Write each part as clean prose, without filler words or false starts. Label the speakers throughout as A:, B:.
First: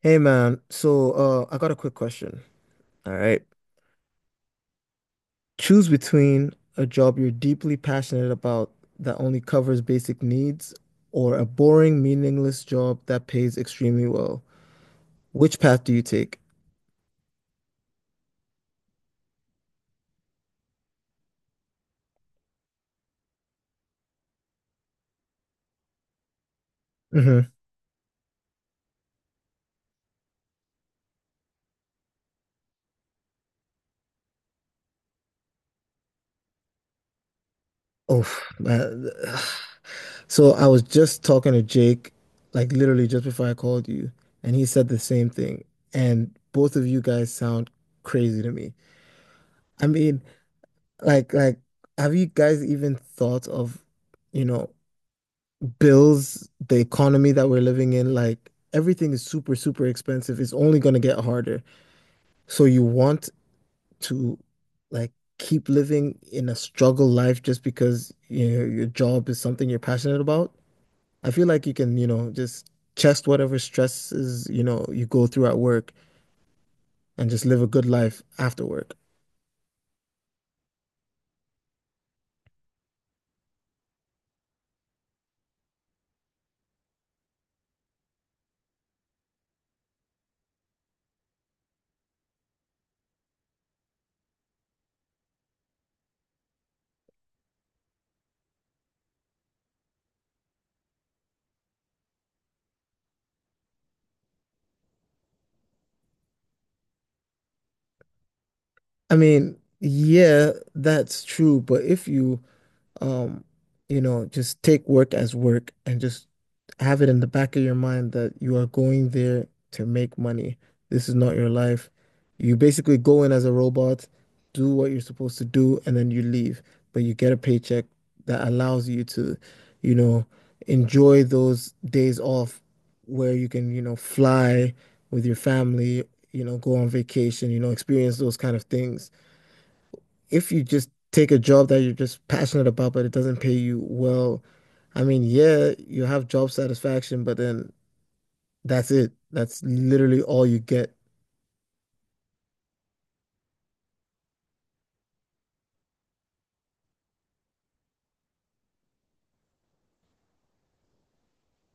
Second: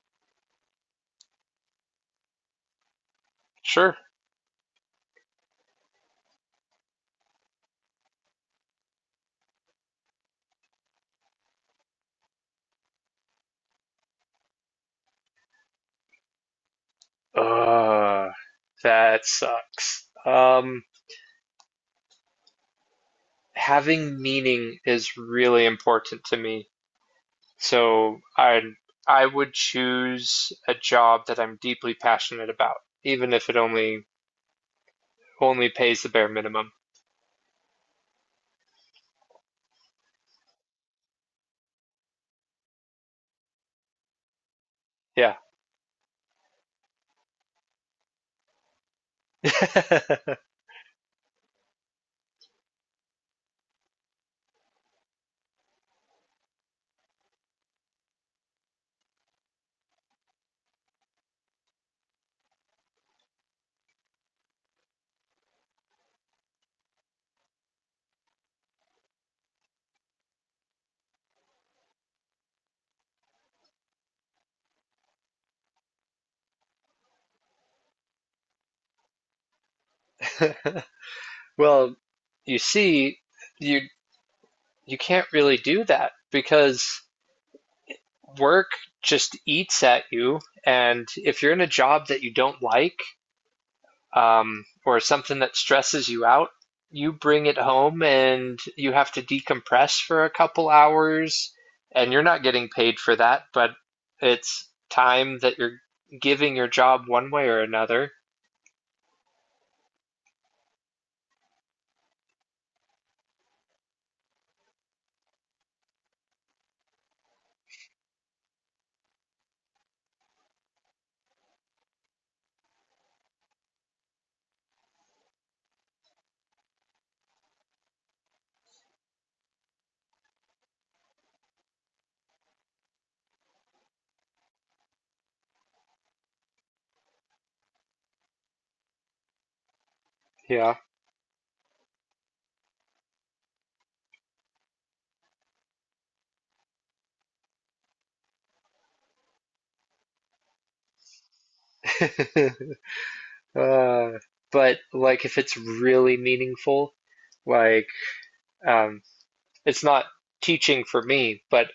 A: Hey man, I got a quick question. All right.
B: Sure.
A: Choose between a job you're deeply passionate about that only covers basic needs, or a boring, meaningless job that pays extremely well. Which path do you take?
B: Uh, that sucks. Having meaning is really important to me.
A: hmm
B: So I would choose a job that I'm deeply passionate about, even if it only pays the bare minimum.
A: Oh, man. So I was just talking to Jake, like literally just before I called you, and he said the same
B: Yeah.
A: thing. And both of you guys sound crazy to me. I mean, like, like, have you guys even thought of, you know, bills, the economy that we're living in, like everything is super, super expensive. It's only going to get harder. So you want to, like, keep living in a struggle life just because, you know, your job is something you're passionate about. I feel like you can, you know, just chest whatever stresses, you know, you go through at work and just live a good life after work.
B: Well, you see, you you can't really do that because work just eats at you, and if you're in a job that you don't like, or something that stresses you out, you bring it home and you have to decompress for a couple hours and you're not getting paid for that, but it's time that you're giving your job one way or another.
A: I mean, yeah, that's true, but if you— Um, you know, just take work as work and just have it in the back of your mind that you are going there to make money. This is not your life. You basically go in as a robot, do what you're supposed to do, and then you leave. But you get a paycheck that allows you to, you know, enjoy those days off where you can, you know, fly with your family, you know, go on vacation, you know, experience those kind of things if you
B: Yeah.
A: just take a job that you're just passionate about, but it doesn't pay you well. I mean, yeah, you have job satisfaction, but then that's it. That's literally all you get.
B: uh, but like if it's really meaningful, like um, it's not teaching for me, but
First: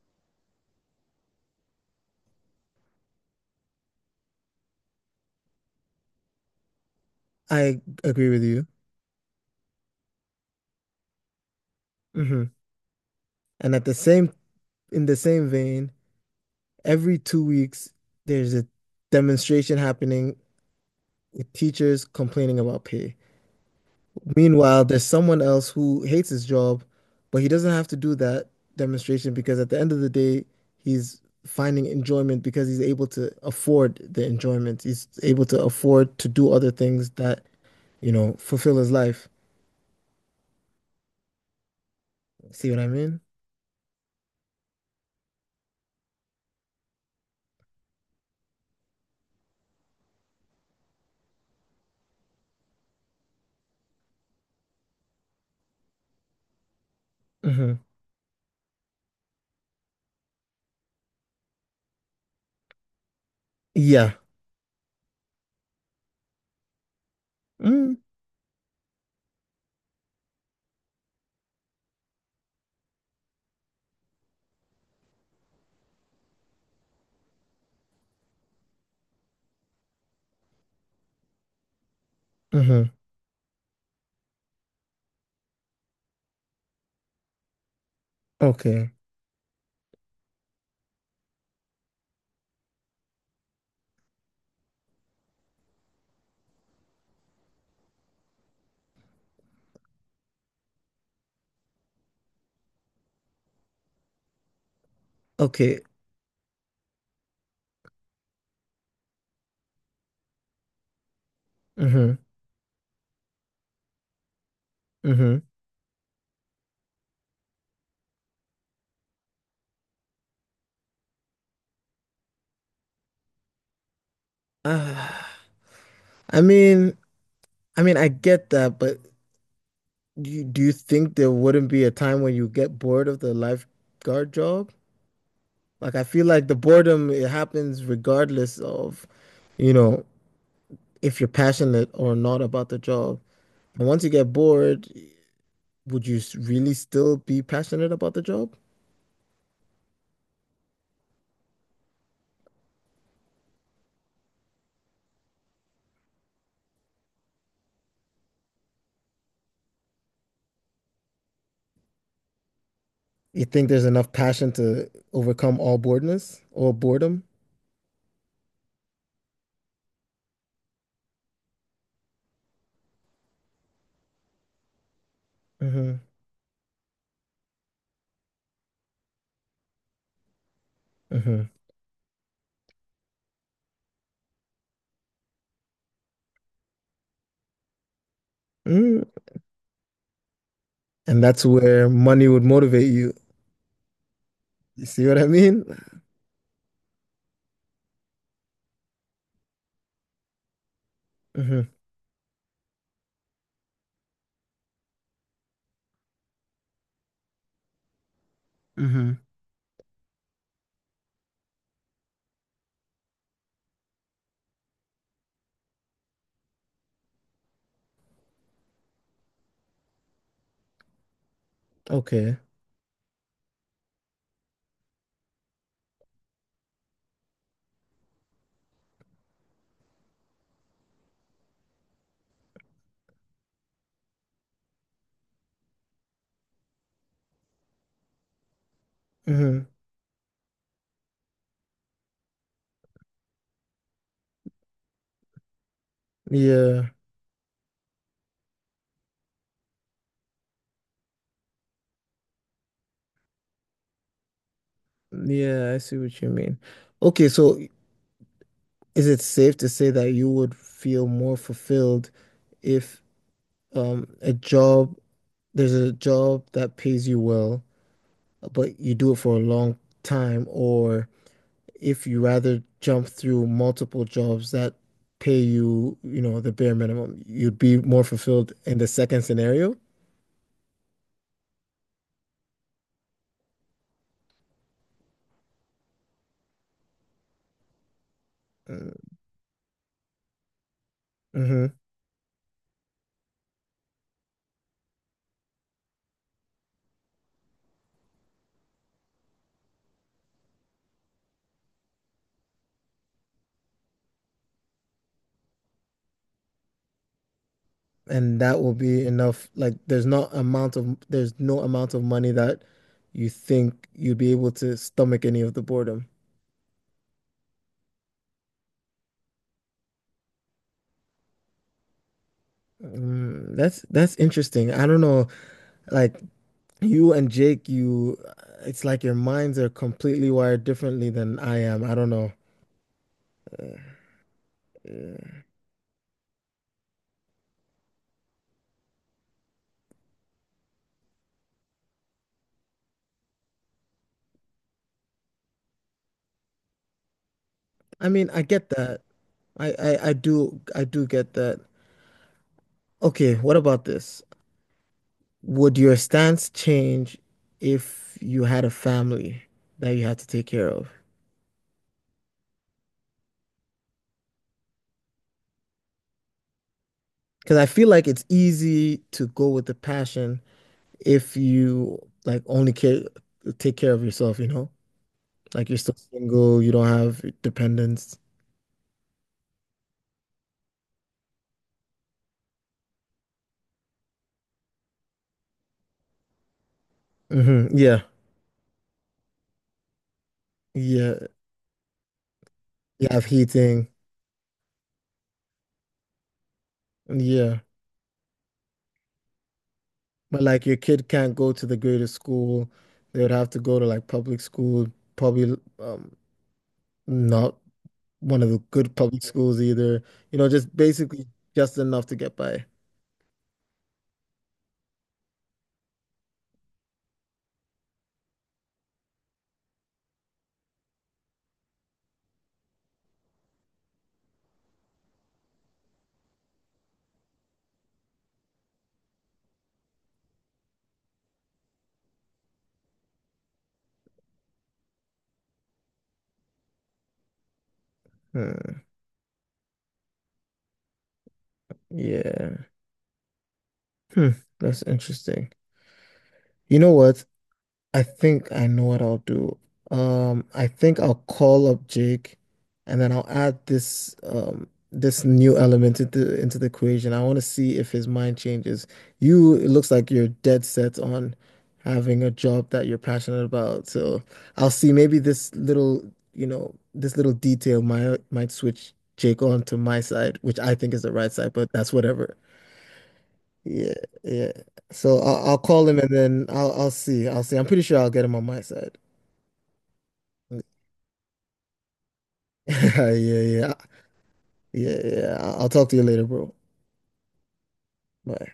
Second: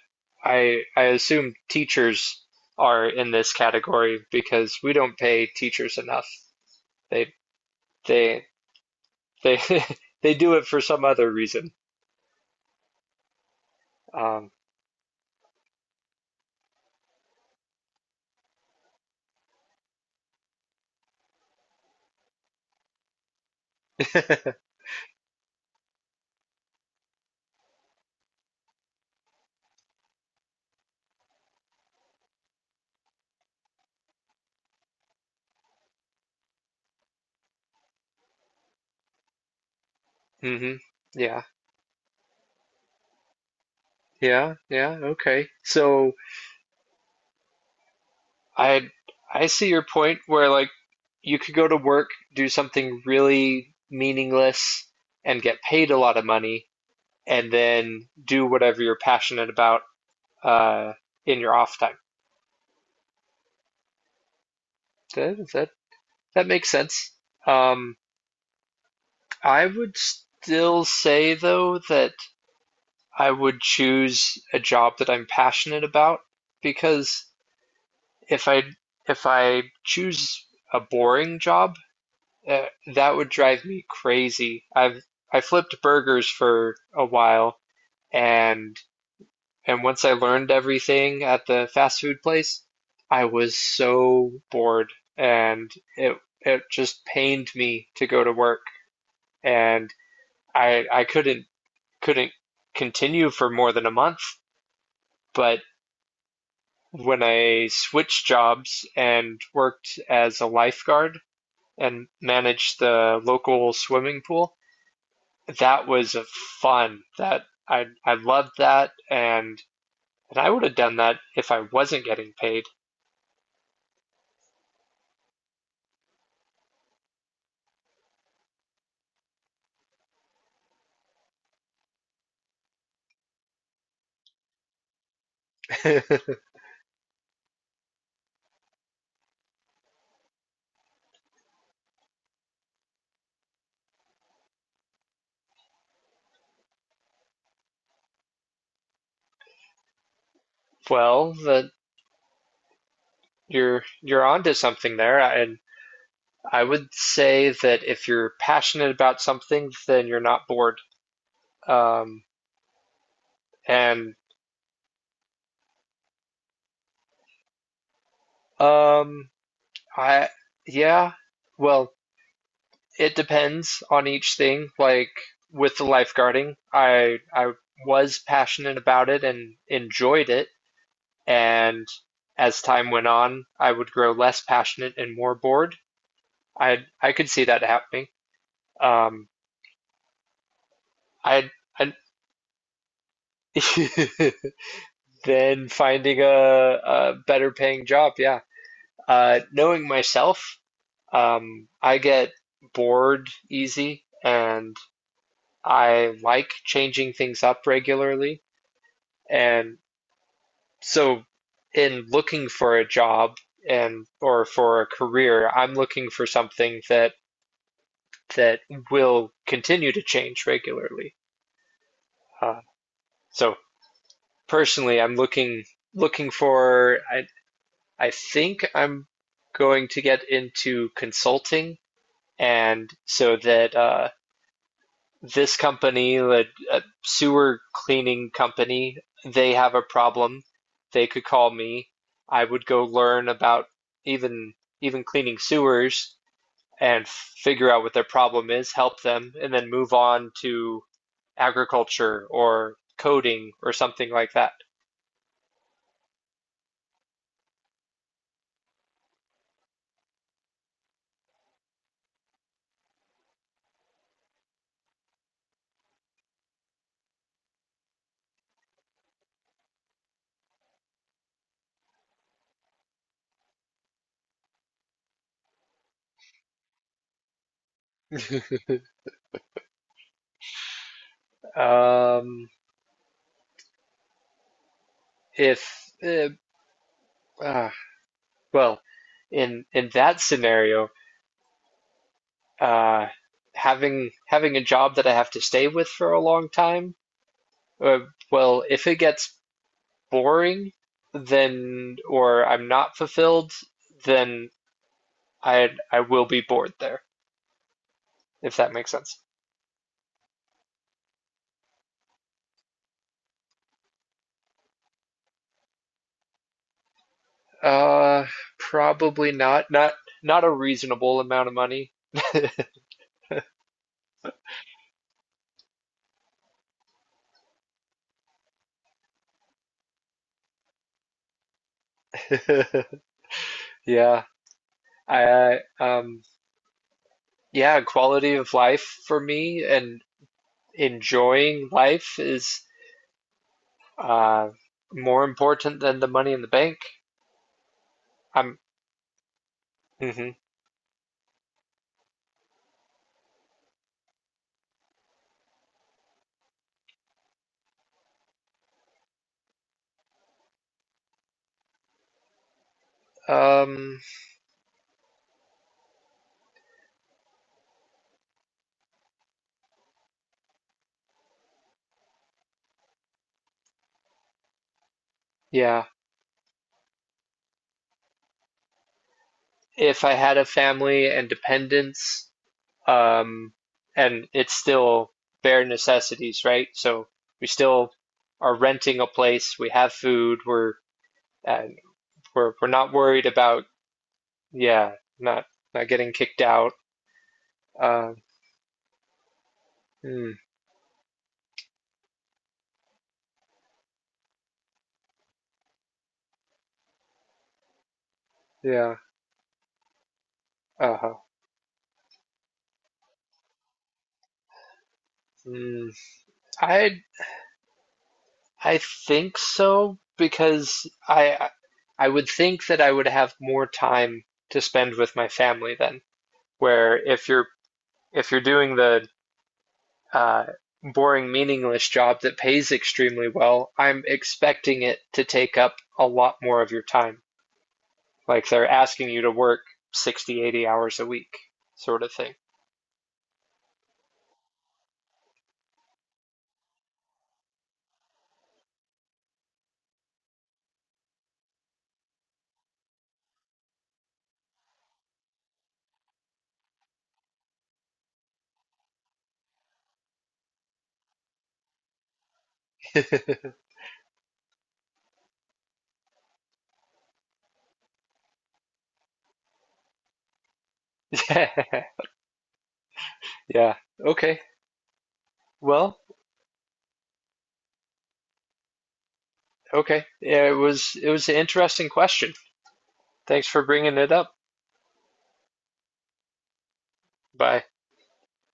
B: I assume teachers are in this category because we don't pay teachers enough. They
A: I agree with
B: They
A: you.
B: they they do it for some other reason.
A: hmm And at the same—
B: Um,
A: in the same vein, every 2 weeks, there's a demonstration happening with teachers complaining about pay. Meanwhile, there's someone else who hates his job, but he doesn't have to do that demonstration because at the end of the day, he's finding enjoyment because he's able to afford the enjoyment. He's able to afford to do other things that, you know, fulfill his life.
B: hmm. Yeah,
A: See what I mean?
B: yeah, yeah. Okay. So I I see your point where like you could go to work, do something really meaningless, and get paid a lot of money, and
A: hmm
B: then do whatever you're passionate about uh, in your off time.
A: Yeah.
B: That that that makes sense.
A: Mm.
B: Um, I would still say though that I would choose a job that I'm passionate about because if I if I choose a boring job, uh,
A: hmm
B: that would drive me crazy. I flipped burgers for a while and
A: Okay.
B: and once I learned everything at the fast food place, I was so bored and it just pained me to go to work and I couldn't continue for more than a month, but
A: Okay.
B: when I switched jobs and worked as a lifeguard and
A: hmm
B: managed the local swimming pool.
A: hmm
B: That was fun. That I loved that and I would have done that if I wasn't getting paid.
A: Ah, I mean— I mean, I get that, but do you— do you think there wouldn't be a time when you get bored of the lifeguard job? Like, I feel like the boredom, it happens regardless of, you know, if you're passionate or not about the job. And once you get bored, would you really still be passionate about the job?
B: Well, that you're onto something there. And I would say that if you're passionate about something, then you're not bored. Um,
A: You think there's enough
B: and
A: passion to overcome all boredness, or boredom?
B: um, I yeah, well, it depends on each thing. Like with the
A: hmm
B: lifeguarding, I was passionate about it and enjoyed it.
A: hmm
B: And as time went on, I would grow less passionate and more bored. I could see that happening.
A: Mm.
B: Um,
A: And that's
B: I,
A: where
B: I
A: money would motivate you. You see what I mean?
B: then finding a better paying job. Yeah. Knowing myself,
A: hmm
B: I get bored easy and I like changing things up regularly.
A: hmm
B: And So in looking for a job and or for a career, I'm looking for something that will continue to change regularly.
A: Okay.
B: Uh, so personally, I'm looking for I think I'm going to get into consulting and so that this company, a sewer cleaning company, they
A: hmm
B: have a problem. They could call me. I would go learn about even even cleaning sewers
A: Yeah.
B: and figure out what their problem is, help them, and then move on to agriculture or coding or something like that.
A: Yeah, I see what you mean. Okay, so, is it safe to say that you would feel more fulfilled if, a job— there's a job that pays you well, but you do it for a long time, or if you rather jump through multiple jobs that pay you, you know, the bare minimum, you'd be more fulfilled in the second scenario?
B: um, if uh, uh, well, In that scenario,
A: Mm-hmm.
B: uh, having a job that I have to stay with for a long time. Uh, well, if it gets boring, then or I'm not fulfilled, then I will be bored there,
A: And
B: if
A: that
B: that
A: will
B: makes
A: be
B: sense.
A: enough. Like, there's not amount of— there's no amount of money that you think you'd be able to stomach any of the boredom.
B: Uh, Probably not. Not a reasonable amount of money.
A: Mm, that's interesting. I don't know. Like, you and Jake, you— it's like your minds are completely wired differently than I am. I don't know.
B: Yeah. I yeah, quality of life for me and enjoying life is uh more important than the money in the bank.
A: I mean, I
B: I'm
A: get that. I
B: mhm.
A: do— I do get that. Okay, what about this? Would your stance change if you had a family that you had to take care of?
B: Um
A: Because I feel like it's easy to go with the passion if you, like, only care— take care of yourself, you know? Like, you're
B: yeah.
A: still single, you don't have dependents.
B: If I had a family and dependents, um, and it's still bare necessities, right? So we still
A: Yeah.
B: are renting a place, we have food, we're
A: Yeah.
B: and we're not
A: You
B: worried
A: have
B: about
A: heating.
B: yeah, not not getting kicked out.
A: Yeah.
B: Um, mm,
A: But like your kid can't go to the greatest school. They would have to go to like public school, probably, um, not one of the good
B: yeah,
A: public schools either. You know, just
B: uh-huh.
A: basically just enough to get by.
B: Mm, I I think so because I would think that I would have more time to spend with my family then. Where if you're doing the uh, boring, meaningless job that pays extremely well, I'm expecting it to take up a lot more of your time. Like they're
A: Hmm.
B: asking you to work 60, 80 hours a week, sort of thing.
A: Yeah. Hmm. That's interesting. You know what? I think I know what I'll do. I think I'll call up Jake and then I'll add this, um, this new element into— into the equation. I want to see if his mind changes. You— it looks like you're dead set on having a job that you're passionate about. So I'll see, maybe this little, you know, this little detail might— might switch Jake on to my side, which I think is the right side, but
B: Yeah.
A: that's whatever.
B: Yeah.
A: Yeah,
B: Okay.
A: yeah. So I'll— I'll call him
B: Well,
A: and then I'll— I'll see. I'll see. I'm pretty sure I'll get him on my side.
B: okay. Yeah, it was an interesting question.
A: Yeah, yeah,
B: Thanks for
A: yeah,
B: bringing it up.
A: yeah. I'll talk to you later, bro.
B: Bye.
A: Bye.